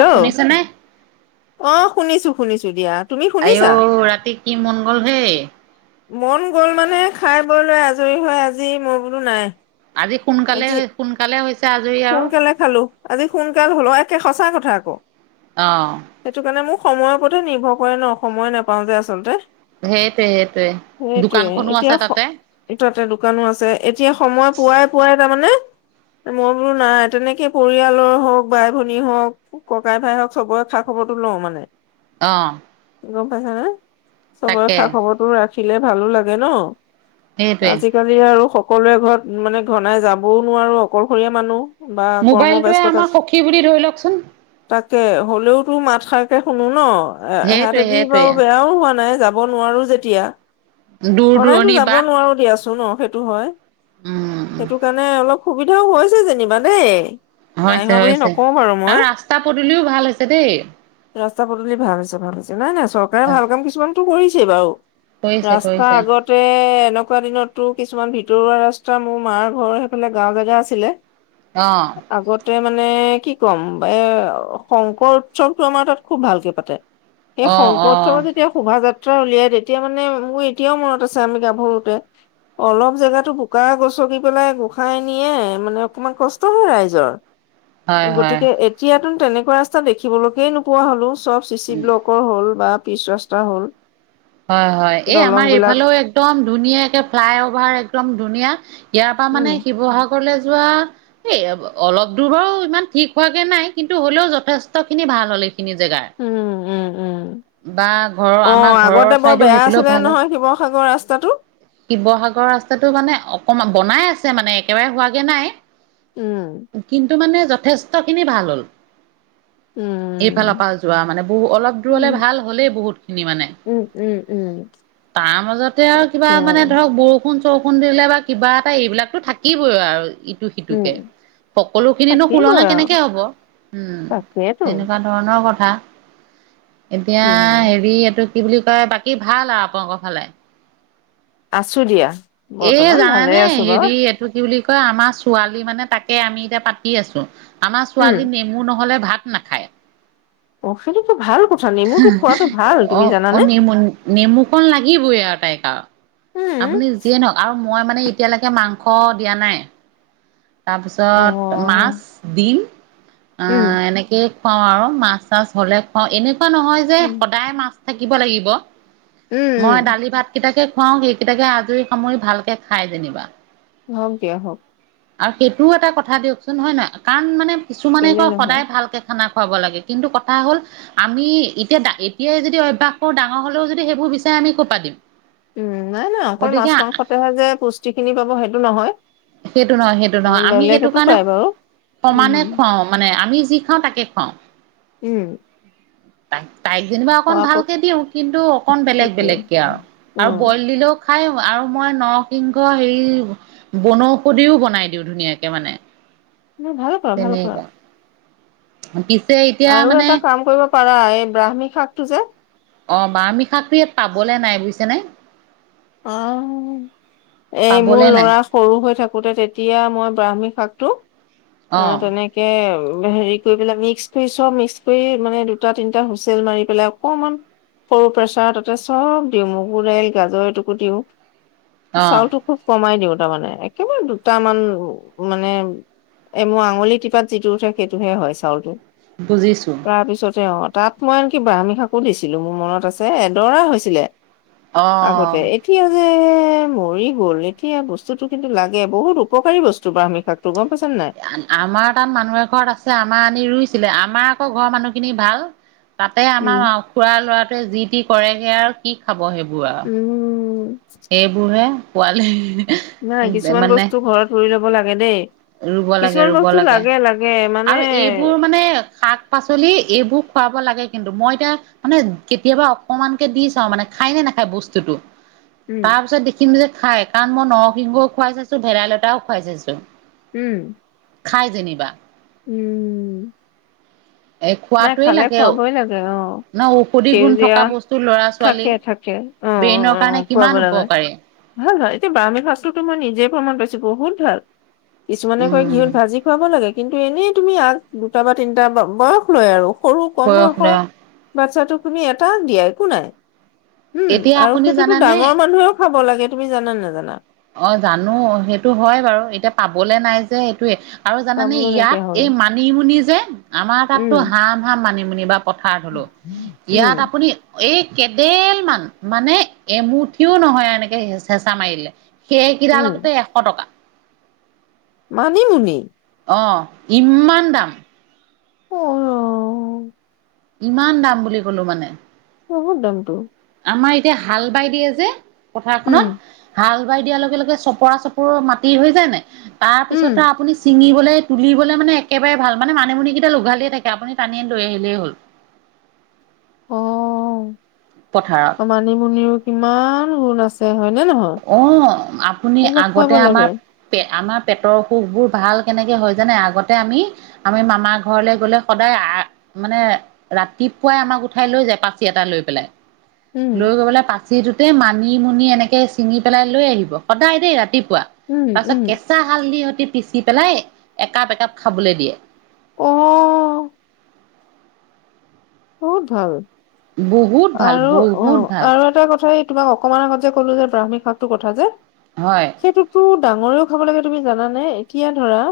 অ', hello শুনিছা নে? অ', শুনিছো শুনিছো দিয়া। তুমি আইও শুনিছা? ৰাতি কি মন গ'ল হেই? মন গ'ল মানে খাই বৈ লৈ আজৰি হয় আজি মই বোলো নাই আজি আজি সোনকালে-সোনকালে হৈছে আজৰি আৰু সোনকালে খালো, আজি সোনকাল হলও একে সঁচা কথা আকৌ। অ'। সেইটো কাৰণে মোৰ সময়ৰ ওপৰতো নিৰ্ভৰ কৰে ন, সময়ে নেপাও যে আচলতে। সেইটোৱে সেইটোৱে সেইটোৱে দোকানখনো আছে এতিয়া, তাতে এটোতে [unintelligible] দোকানো আছে, এতিয়া সময় পুৱাই-পুৱাই তাৰমানে মই বোলো নাই তেনেকে পৰিয়ালৰ হওক, বাই-ভনী হওক, ককাই-ভাই হওক চবৰে খা-খবৰটো ল ন মানে অ'। গম পাইছা নে, চবৰে তাকে খা-খবৰটো ৰাখিলে ভালো লাগে ন। সেইটোৱে আজিকালি আৰু সকলোৱে ঘৰত, মানে ঘনাই যাবও নোৱাৰো অকলশৰীয়া মানুহ। বা কৰ্ম মোবাইলটোৱে ব্যস্ততাত, আমাৰ সখী বুলি ধৰি লওকচোন তাক তাকে হ'লেও তো মাত খাৰকে শুনো ন, সেইটোৱে এহতেদি সেইটোৱে বাৰু বেয়াও হোৱা নাই। যাব নোৱাৰো যেতিয়া। দূৰ ঘনায়তো দূৰণি যাব বাট নোৱাৰো দিয়াচো ন সেইটো হয়, উম সেইটো কাৰণে অলপ সুবিধাও হৈছে যেনিবা দেই। নাই হোৱা হৈছে বুলি হৈছে, নকওঁ বাৰু মই আৰু ৰাস্তা পদূলিও ভাল হৈছে দেই। ৰাস্তা পদূলি ভাল হৈছে ভাল হৈছে, নাই নাই চৰকাৰে ভাল কাম কিছুমানটো কৰিছেই বাৰু। কৰিছে ৰাস্তা কৰিছে আগতে এনেকু এনেকুৱা দিনতো কিছুমান ভিতৰুৱা ৰাস্তা মোৰ মাৰ ঘৰৰ সেইফালে গাঁও জেগা আছিলে অ'। আগতে মানে কি কম, এ শংকৰ উৎসৱটো আমাৰ তাত খুব ভালকে পাতে। সেই অ শংকৰ অ উৎসৱত যেতিয়া শোভাযা ত্ৰা উলিয়াই তেতিয়া মানে, মোৰ এতিয়াও মনত আছে আমি গাভৰুতে অলপ জেগাতো বোকা গছকি পেলাই ঠাই নিয়ে মানে অকমান কষ্ট হয় ৰাইজৰ। হয় হয় গতিকে এতিয়াতো তেনেকুৱা ৰাস্তা দেখিবলৈকে নোপোৱা হ'লো চব চি চি ব্লকৰ হ'ল বা পিচ ৰাস্তা হ'ল। হয় হয়, এই দলং আমাৰ বিলাক এইফালেও একদম ধুনীয়াকে ফ্লাই অভাৰ একদম ধুনীয়া ইয়াৰ পৰা উম মানে শিৱসাগৰলে যোৱা, এই অলপ দূৰ বাৰো ইমান ঠিক হোৱাগে নাই কিন্তু হ'লেও যথেষ্ট খিনি ভাল হলে খিনি জেগাৰ। উম উম উম বা ঘৰৰ, অ আমাৰ ঘৰৰ আগতে বৰ চাইডেও বেয়া সেইফালেও আছিলে ভাল হ'ল নহয় শিৱসাগৰ ৰাস্তাটো। শিৱসাগৰ ৰাস্তাটো মানে অকমান বনাই আছে মানে একেবাৰে হোৱাগে নাই। উম কিন্তু মানে যথেষ্ট খিনি ভাল হ'ল। উম এইফালৰ পৰা যোৱা মানে বহু, অলপ দূৰলে উম, ভাল হ'লেই বহুত খিনি মানে। উম, উম, উম, তাৰ মাজতে আৰু বা মানে ধৰক বৰষুণ-চৰষুণ দিলে বা কিবা এটা এইবিলাকটো থাকিবই আৰু ই ইটো সিটোকে। উম, সকলোখিনিনো থাকিবই সুলনা আৰু কেনেকে হব। উম, তাকেইতো তেনেকুৱা ধৰণৰ কথা কথা। এতিয়া উম, হেৰি এইটো কি বুলি কয়, বাকী ভাল আও আপোনালোকৰ ফালে? আছো দিয়া। এ বৰ্তমান ভালে জানানে, আছো বাৰু হেৰি এইটো কি বুলি কয়, আমাৰ ছোৱালী মানে তাকে আমি এতিয়া পাতি আছো, আমাৰ উম, ছোৱালী নেমু নহ'লে ভাত নাখায়। অ', [unintelligible] কথা নেমুটো খোৱাটো ভাল তুমি অ'! জানানে নেমু, নেমু কন লাগিবই আৰু। [unintelligible] উম, আপুনি যিয়ে ন আৰু মই মানে, এতিয়ালৈকে মাংস দিয়া নাই। অ', তাৰপিছত, মাছ দিম উম, আঁ এনেকে খুৱাওঁ আৰু মাছ চাছ হলে খুৱাওঁ। এনেকুৱা নহয় যে, উম, সদায় মাছ থাকিব লাগিব। উম, উম, মই দালি ভাত কেইটাকে খুৱাওঁ। সেইকেইটাকে, আজৰি সামৰি ভালকে খায় যেনিবা। হওঁক, দিয়া হওঁক। আৰু সেইটো এটা কথা দিয়কচোন, হয়, নহয়? কাৰণ মানে, কিছুমানে কেলে কয় নহয় সদায় ভালকে খানা খুৱাব লাগে। কিন্তু, কথা হ'ল আমি এতিয়া, এতিয়াই যদি অভ্যাস কৰোঁ ডাঙৰ হ'লেও যদি সেইবোৰ বিচাৰে। আমি কৰপা দিম। উম! নাই, নাই। অকল গতিকে মাছ মাংসতেহে যে, পুষ্টিখিনি পাব সেইটো নহয়। সেইটো নহয়, সেইটো অ', নহয়। আমি সেইটো বেলেগতো কাৰণে, পায় বাৰু সমানে উম, খুৱাওঁ মানে, আমি যি খাওঁ তাকে। [unintelligible] উম! তাইক, তাইক, যেনিবা অকণ ভালকে পৰাপক্ষে দিওঁ। কিন্তু, অকণ বেলেগ, সেইটোৱে বেলেগকে আৰু আৰু অ', বইল দিলেওঁ খায় আৰু মই নৰসিংহ হেৰি বনৌ ঔষদেও বনাই দিওঁ ধুনীয়াকে মানে। তুমি ভাল পোৱা, ভাল পোৱা? পিছ আৰু এটা কাম কৰিব পাৰা, এই ব্ৰাক্ষ্মী শাকটো যে অ'! ব্ৰাহ্মী শাকটো, ইয়াত পাবলে নাই বুজিছে নে। অ'! এই মোৰ পাবলে নাই লৰা সৰু হৈ থাকোঁ থাকোঁতে তেতিয়া, মই ব্ৰাক্ষ্মী শাকটো অ'! তেনেকে হেৰি কৰি পেলাই, মিক্স কৰি চব মিক্স কৰি মানে, দুটা, তিনটা হুইছেল মাৰি পেলাই অকমান সৰু প্ৰেছাৰ তাতে চব দিওঁ। মগু দাইল, গাজৰ, এইটো এইটো দিওঁ। অ চাউলটো খুব কমাই দিওঁ। তাৰমানে, একেবাৰে দুটামান মানে। এ, মোৰ আঙুলি টিপাত যিটো উঠে, সেইটোহে হয় চাউলটো। বুজিছো তাৰ পিছতে, অ'! তাত মই আনকি ব্ৰাক্ষ্মী শাকো দিছিলোঁ। মোৰ মনত আছে, এডৰা হৈছিলে। অ'! অ'! আগতে এতিয়া যে যে, মৰি গ'ল। এতিয়া বস্তুটো কিন্তু লাগে। বহুত উপকাৰী বস্তু ব আমি শাকতো গ'ম পাইছা নে নাই? আমাৰ তাত মানুহ এঘৰত আছে। আমাৰ আনি ৰুই ৰুইছিলে। আমাৰ আকৌ, ঘৰৰ মানুহ খিনি ভাল, তাতে উম। আমাৰ খুৰা ল'ৰাটোৱে যি টি কৰেগে আৰু কি খাব সেইবোৰ আৰু উম, সেইবোৰহে পোৱালে। নাই। কিছুমান বস্তু ঘৰত ৰুই ল'ব লাগে দেই। ৰুব লাগে কিছুমান ৰুব বস্তু লাগে, লাগে। মানে আৰু এইবোৰ মানে, শাক -পাচলি এইবোৰ খুৱাব লাগে কিন্তু। মই এতিয়া, মানে কেতিয়াবা অকমানকে দি চাওঁ মানে, খায় নে নাখায় বস্তুটো। উম, তাৰপিছত, দেখিম যে খায়। কাৰণ, মই নৰসিংহও খুৱাই চাইছোঁ, ভেলাইলতাও খুৱাই চাইছোঁ। উম! খায় যেনিবা। উম! এ নাই খোৱাটোৱে খালে, লাগে খোৱাবই ন লাগে। অ'! ঔষধি গুণ সেউজীয়া? থকা বস্তু ল'ৰা ছোৱালী থাকে, থাকে। অ'! ব্ৰেইনৰ কাৰণে অ'! খুৱাব কিমান লাগে উপকাৰী ভাল হয়। ব্ৰাক্ষ্মটো মই নিজে প্ৰমাণ পাইছোঁ। বহুত ভাল! কিছুমানে কয়, উম ঘিউত ভাজি খুৱাব লাগে। কিন্তু, এনেই তুমি আগ দুটা বা তিনটা বয়স লয় আৰু সৰু কম বয়স লৈ বয়সৰ বাচ্ছাটো তুমি এটা দিয়াই একো নাই। উম এতিয়া আৰু আপুনি সেইটোতো জানেনে ডাঙৰ মানুহেও খাব লাগে তুমি জানা নেজানা? অ'! জানোঁ। সেইটো হয় বাৰু এতিয়া পাবলে নাই যে এইটোৱে। আৰু জানেনে, খাবলৈ ইয়াত নাইকিয়া হ'ল এই মানিমুনি যে আমাৰ তাততো উম [unintelligible] মানিমুনি বা পথাৰত হ'লো। উম ইয়াত আপুনি এই কেডেল মান, মানে এমুঠিও নহয় এনেকে হেচ- হেঁচা মাৰিলে সেই উম কেইডালকতে এশ টকা। মানিমুনি? অ' ইমান দাম। অ'। ইমান দাম বুলি ক'লো মানে। বহুত দমটো। আমাৰ এতিয়া হাল বাই দিয়ে যে, পথাৰখনত। উম হাল বাই দিয়াৰ লগে - লগে চপৰা - চপৰ মাটি হৈ নে? তাৰ উম পিছতে আপুনি চিঙি বলে তুলিবলৈ মানে একেবাৰে ভাল, মানে মানিমুনি কেইডাল উঘালিয়ে থাকে। আপুনি টানি লৈ আহিলেই হ'ল। [inaudible] অ পথাৰত মানিমুনিৰো কিমান গুণ আ অ', আপুনি এইবিলাক খুৱাব আগতে লাগে আমাৰ পে- আমাৰ পেটৰ অসুখবোৰ ভাল কেনেকে হয় জানে? আগতে আমি, আমি মামাৰ ঘৰলে গ'লে সদায় আ- মানে ৰাতি পুৱাই আমাক উঠাই লৈ যায়, পাচি এটা লৈ পেলাই। উম লৈ গৈ পেলাই পাচিটোতে মানিমুনি এনেকে চিঙি পেলাই লৈ আহিব। সদায় দেই, ৰাতিপুৱা। উম তাৰ পিছত উম কেঁচা হালধি পিচি পেলাই একাপ - একাপ খাবলৈ দিয়ে। অ'। বহুত ভাল। বহুত ভাল আৰু অ', বহুত ভাল আৰু এটা কথা এই তোমাক অকমান আগত যে, ক'লো যে ব্ৰাহ্মী শাকটো কথা যে। হয় সেইটোতো ডাঙৰেও খাব লাগে, তুমি জানানে? এতিয়া ধৰা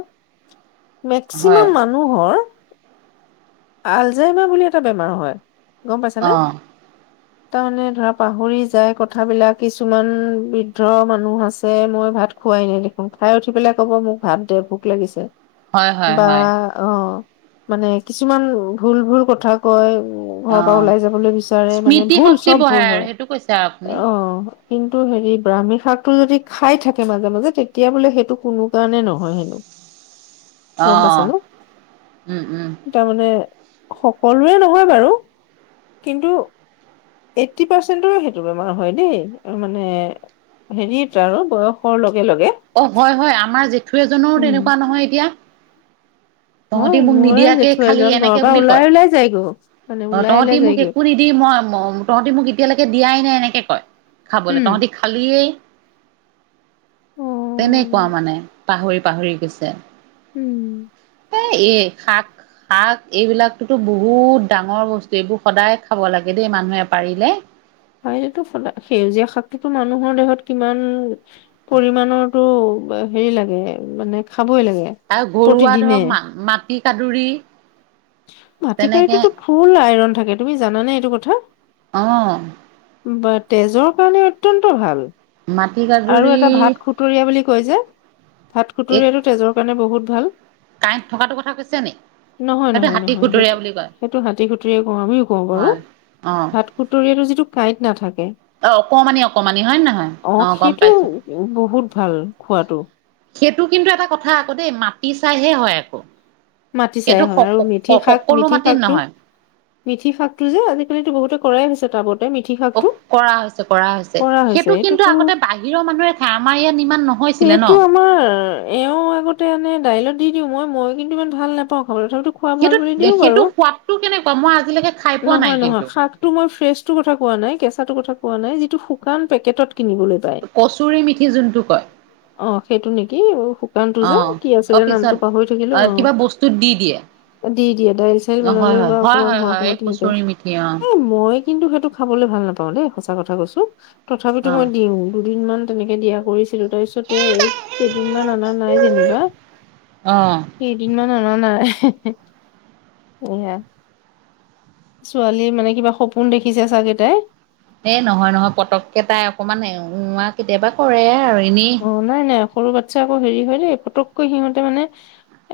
হয় মেক্সিমাম মানুহৰ আলজাইমাৰ বুলি এটা বেমাৰ হয়, গম অ পাইছানে? তাৰ মানে ধৰা, পাহৰি যায় কথাবিলাক, কিছুমান বৃদ্ধ মানুহ আছে মই ভাত খো খুৱাই নাই দেখোন। খাই উঠি পেলাই ক'ব, মোক ভাত দে, ভোক লাগিছে হয় হয় বা হয় অ' মানে কিছুমান ভুল - ভুল কথা কয়। অ ঘৰৰ পৰা ওলাই যাবলৈ বিচাৰে, মানে স্মৃতি ভুল, শক্তি চব বঢ়াই ভুল আৰু হয়। সেইটো কৈছে আৰু আপুনি অ'। কিন্তু হেৰি ব্ৰাহ্মী শাকটো যদি খাই থাকে মাজে মাজে, তেতিয়া বোলে সেইটো কোনো কাৰণে নহয় হেনো। গম পাইছা অ'। ন উম - উম। তাৰমানে সকলোৰে নহয় বাৰু, কিন্তু এইটি পাৰ্চেন্টৰে সেইটো বেমাৰ হয় দেই, মানে হেৰিয়েতো আৰু, বয়সৰ লগে - লগে অ' হয় - হয়। আমাৰ জেঠু এজনৰো উম তেনেকুৱা নহয়, এতিয়া। হয় তহঁতি মোক মোৰে নিদিয়াকে জেঠু খালি, এজন ঘৰৰ এনেকে পৰা বুলি ওলাই কয়। ওলাই যায়গৈ মানে অ' ওলাই তহঁতি ওলাই মোক যায়গৈ একো নিদি মই ম- তহঁতি মোক এতিয়ালৈকে দিয়াই নাই, এনেকে কয়, খাবলৈ। উম তহঁতি খালিয়েই অ তেনেকুৱা মানে, পাহৰি - পাহৰি গৈছে। উম। এ- এ শাক শাক এইবিলাকতো বহুত ডাঙৰ বস্তু। এইবোৰ সদায় খাব লাগে দেই, মানুহে পাৰিলে। হয়, সেইটো ফল- সেউজীয়া শাকটোতো মানুহৰ দেহত কিমান পৰিমাণৰতো হেৰি লাগে, মানে খাবই লাগে। আৰু ঘৰুৱা প্ৰতিদিনে ধৰক মা- মাটি কাদুৰি মাটি তেনেকে কাৰীটোতো ফুল আইৰন থাকে, তুমি জানানে এইটো কথা? অ বা তেজৰ কাৰণে অত্যন্ত ভাল। মাটি আৰু কাদুৰি এটা ভাত খুতুৰীয়া বুলি কয় যে, ভাত খুতুৰীয়াটো তেজৰ কাৰণে বহুত ভাল। কাইট থকাটো কথা কৈছে নি? নহয় - সেইটো নহয় - হাতী নহয়, খুতৰীয়া সেইটো- বুলি কয় সেইটো হাতী খুতুৰিয়া কওঁ, আমিও কওঁ বাৰু। হয় অ ভাত খুতুৰীয়াটো যিটো কাঁইত নাথা অ' অকমানি - অকমানি, হয় নে নহয়? অ' গম সেইটো পাইছো বহুত ভাল খোৱাটো সেইটো কিন্তু এটা কথা আকৌ দেই মাটি চাইহে হয় আকৌ। মাটি চাই সেইটো হয় আৰু মিথি শাক সকলো মিথি মাটিত শাকটো নহয় মিঠি শাকটো যে আজিকালি বহুতে কৰাই হৈছে। টাবতে মিথি শাকটো কৰা হৈছে কৰা হৈছে হৈছে সেইটো কিন্তু এইটোতো আগতে বাহিৰৰ মানুহে খায় আমাৰ ইয়াত ইমান নহয়। সেইটো আমাৰ এওঁ আগতে এনে দাইলত দি দিওঁ মই মই কিন্তু ইমান ভাল নাপাওঁ। খাবলে তথাপিতো খোৱা ভাল সেইটো বুলি দিও বাৰু সেইটো সোৱাদটো কেনেকুৱা মই আজিলৈকে খাই পোৱা নাই নহয় নহয় কিন্তু শাক টো মই ফ্ৰেছ কথা কোৱা নাই কেঁচাটো কথা কোৱা নাই যিটো শুকান পেকেটত কিনিবলৈ পায় কচৰি মিঠি যোনটো কয় অ সেইটো নেকি শুকান টো অ যে কি অ আছিলে নামটো পিছত পাহৰি থাকিলো অ কিবা বস্তুত দি দিয়ে অ দি দিয়া দাইল চাইল অ হয় বনালেও ব হয় হয় অকমান হয় সৰ হয় এই সময়তি থে কচুৰি মিঠি অ এ মই কিন্তু সেইটো খাবলৈ ভাল নাপাওঁ দেই সঁচাক কথা কৈছো তথাপিতো অ মই দিওঁ দুদিন মান তেনেকে দিয়া কৰি তাৰ পিছতে এই কেইদিন মান অনা নাই যেনিবা অ শুনা নাই এইয়া ছোৱালীৰ মানে কিবা সপোন দেখিছে চাগে তাই এ নহয় নহয় পতককে তাই অকন মান উম আহ কেতিয়াবা কৰে আৰু এনেই অ নাই নাই সৰু বাচ্ছা আকৌ হেৰি হয় দেই ফটককৈ সিহতে মানে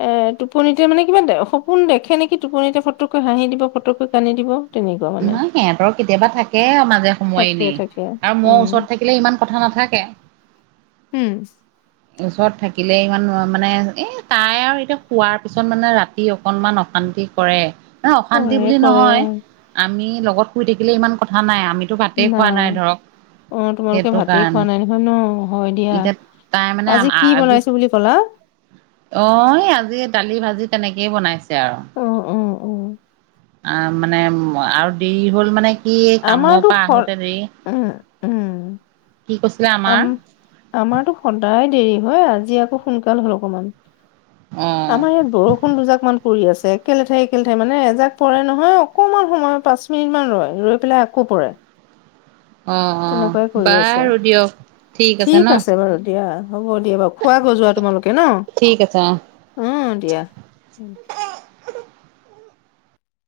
এ টোপনিতে মানে কিবা সপোন দেখে নেকি টোপনিতে ফটককে কাঁহি দিব ফতকৈ কান্দি দিব তেনেকুৱা মানে নহ সিহঁতৰ কেতিয়াবা থাকে মাজে সময় তাকে এনে তাকে আৰু মই উম ওচৰত থাকিলে ইমান কথা নাথাকে উম ওচৰত থাকিলে ইমান মানে এ তাই আৰু এতিয়া শোৱাৰ পিছত মানে ৰাতি অকনমান অশান্তি কৰে নহ অশান্তি কৰে বুলি কৰে নহয় আমি লগত শুই থাকিলে ইমান কথা নাই আমি টো ভাতেই খোৱা নাই ধৰক অ তোমালোকে সেইটো ভাতেই খোৱা কাৰণে নাই নহয় ন হয় দিয়া এতিয়া তাই মানে কি আজি বনাইছো বুলি ক'লা? অহ আজি দালি ভাজি তেনেকেই বনাইছে আৰু উম, উম, উম। অ মানে আৰু দেৰি হ'ল মানে সি কামৰ আমাৰতো পৰা সৰ আহোতে উম, উম, দেৰি কি কৈছিলে আমাৰ আম আমাৰতো সদায় দেৰি হয় আজি আকৌ সোনকাল হ'ল অকমান। অ আমাৰ ইয়াত বৰষুণ দুজাক মান পৰি আছে একেলেথেৰি একে লেথেৰি মানে এজাক পৰে নহয় অকমান সময় পাঁচ মিনিট মান ৰয় ৰৈ পেলাই আকৌ পৰে। অ', অ', তেনেকুৱাই কৰি আছে বাৰু দিয়ক ন। ঠিক আছে বাৰু দিয়া হ'ব দিয়া বাৰু খোৱা গৈ যোৱা তোমালোকে ন? ঠিক আছে অ'। উম দিয়া।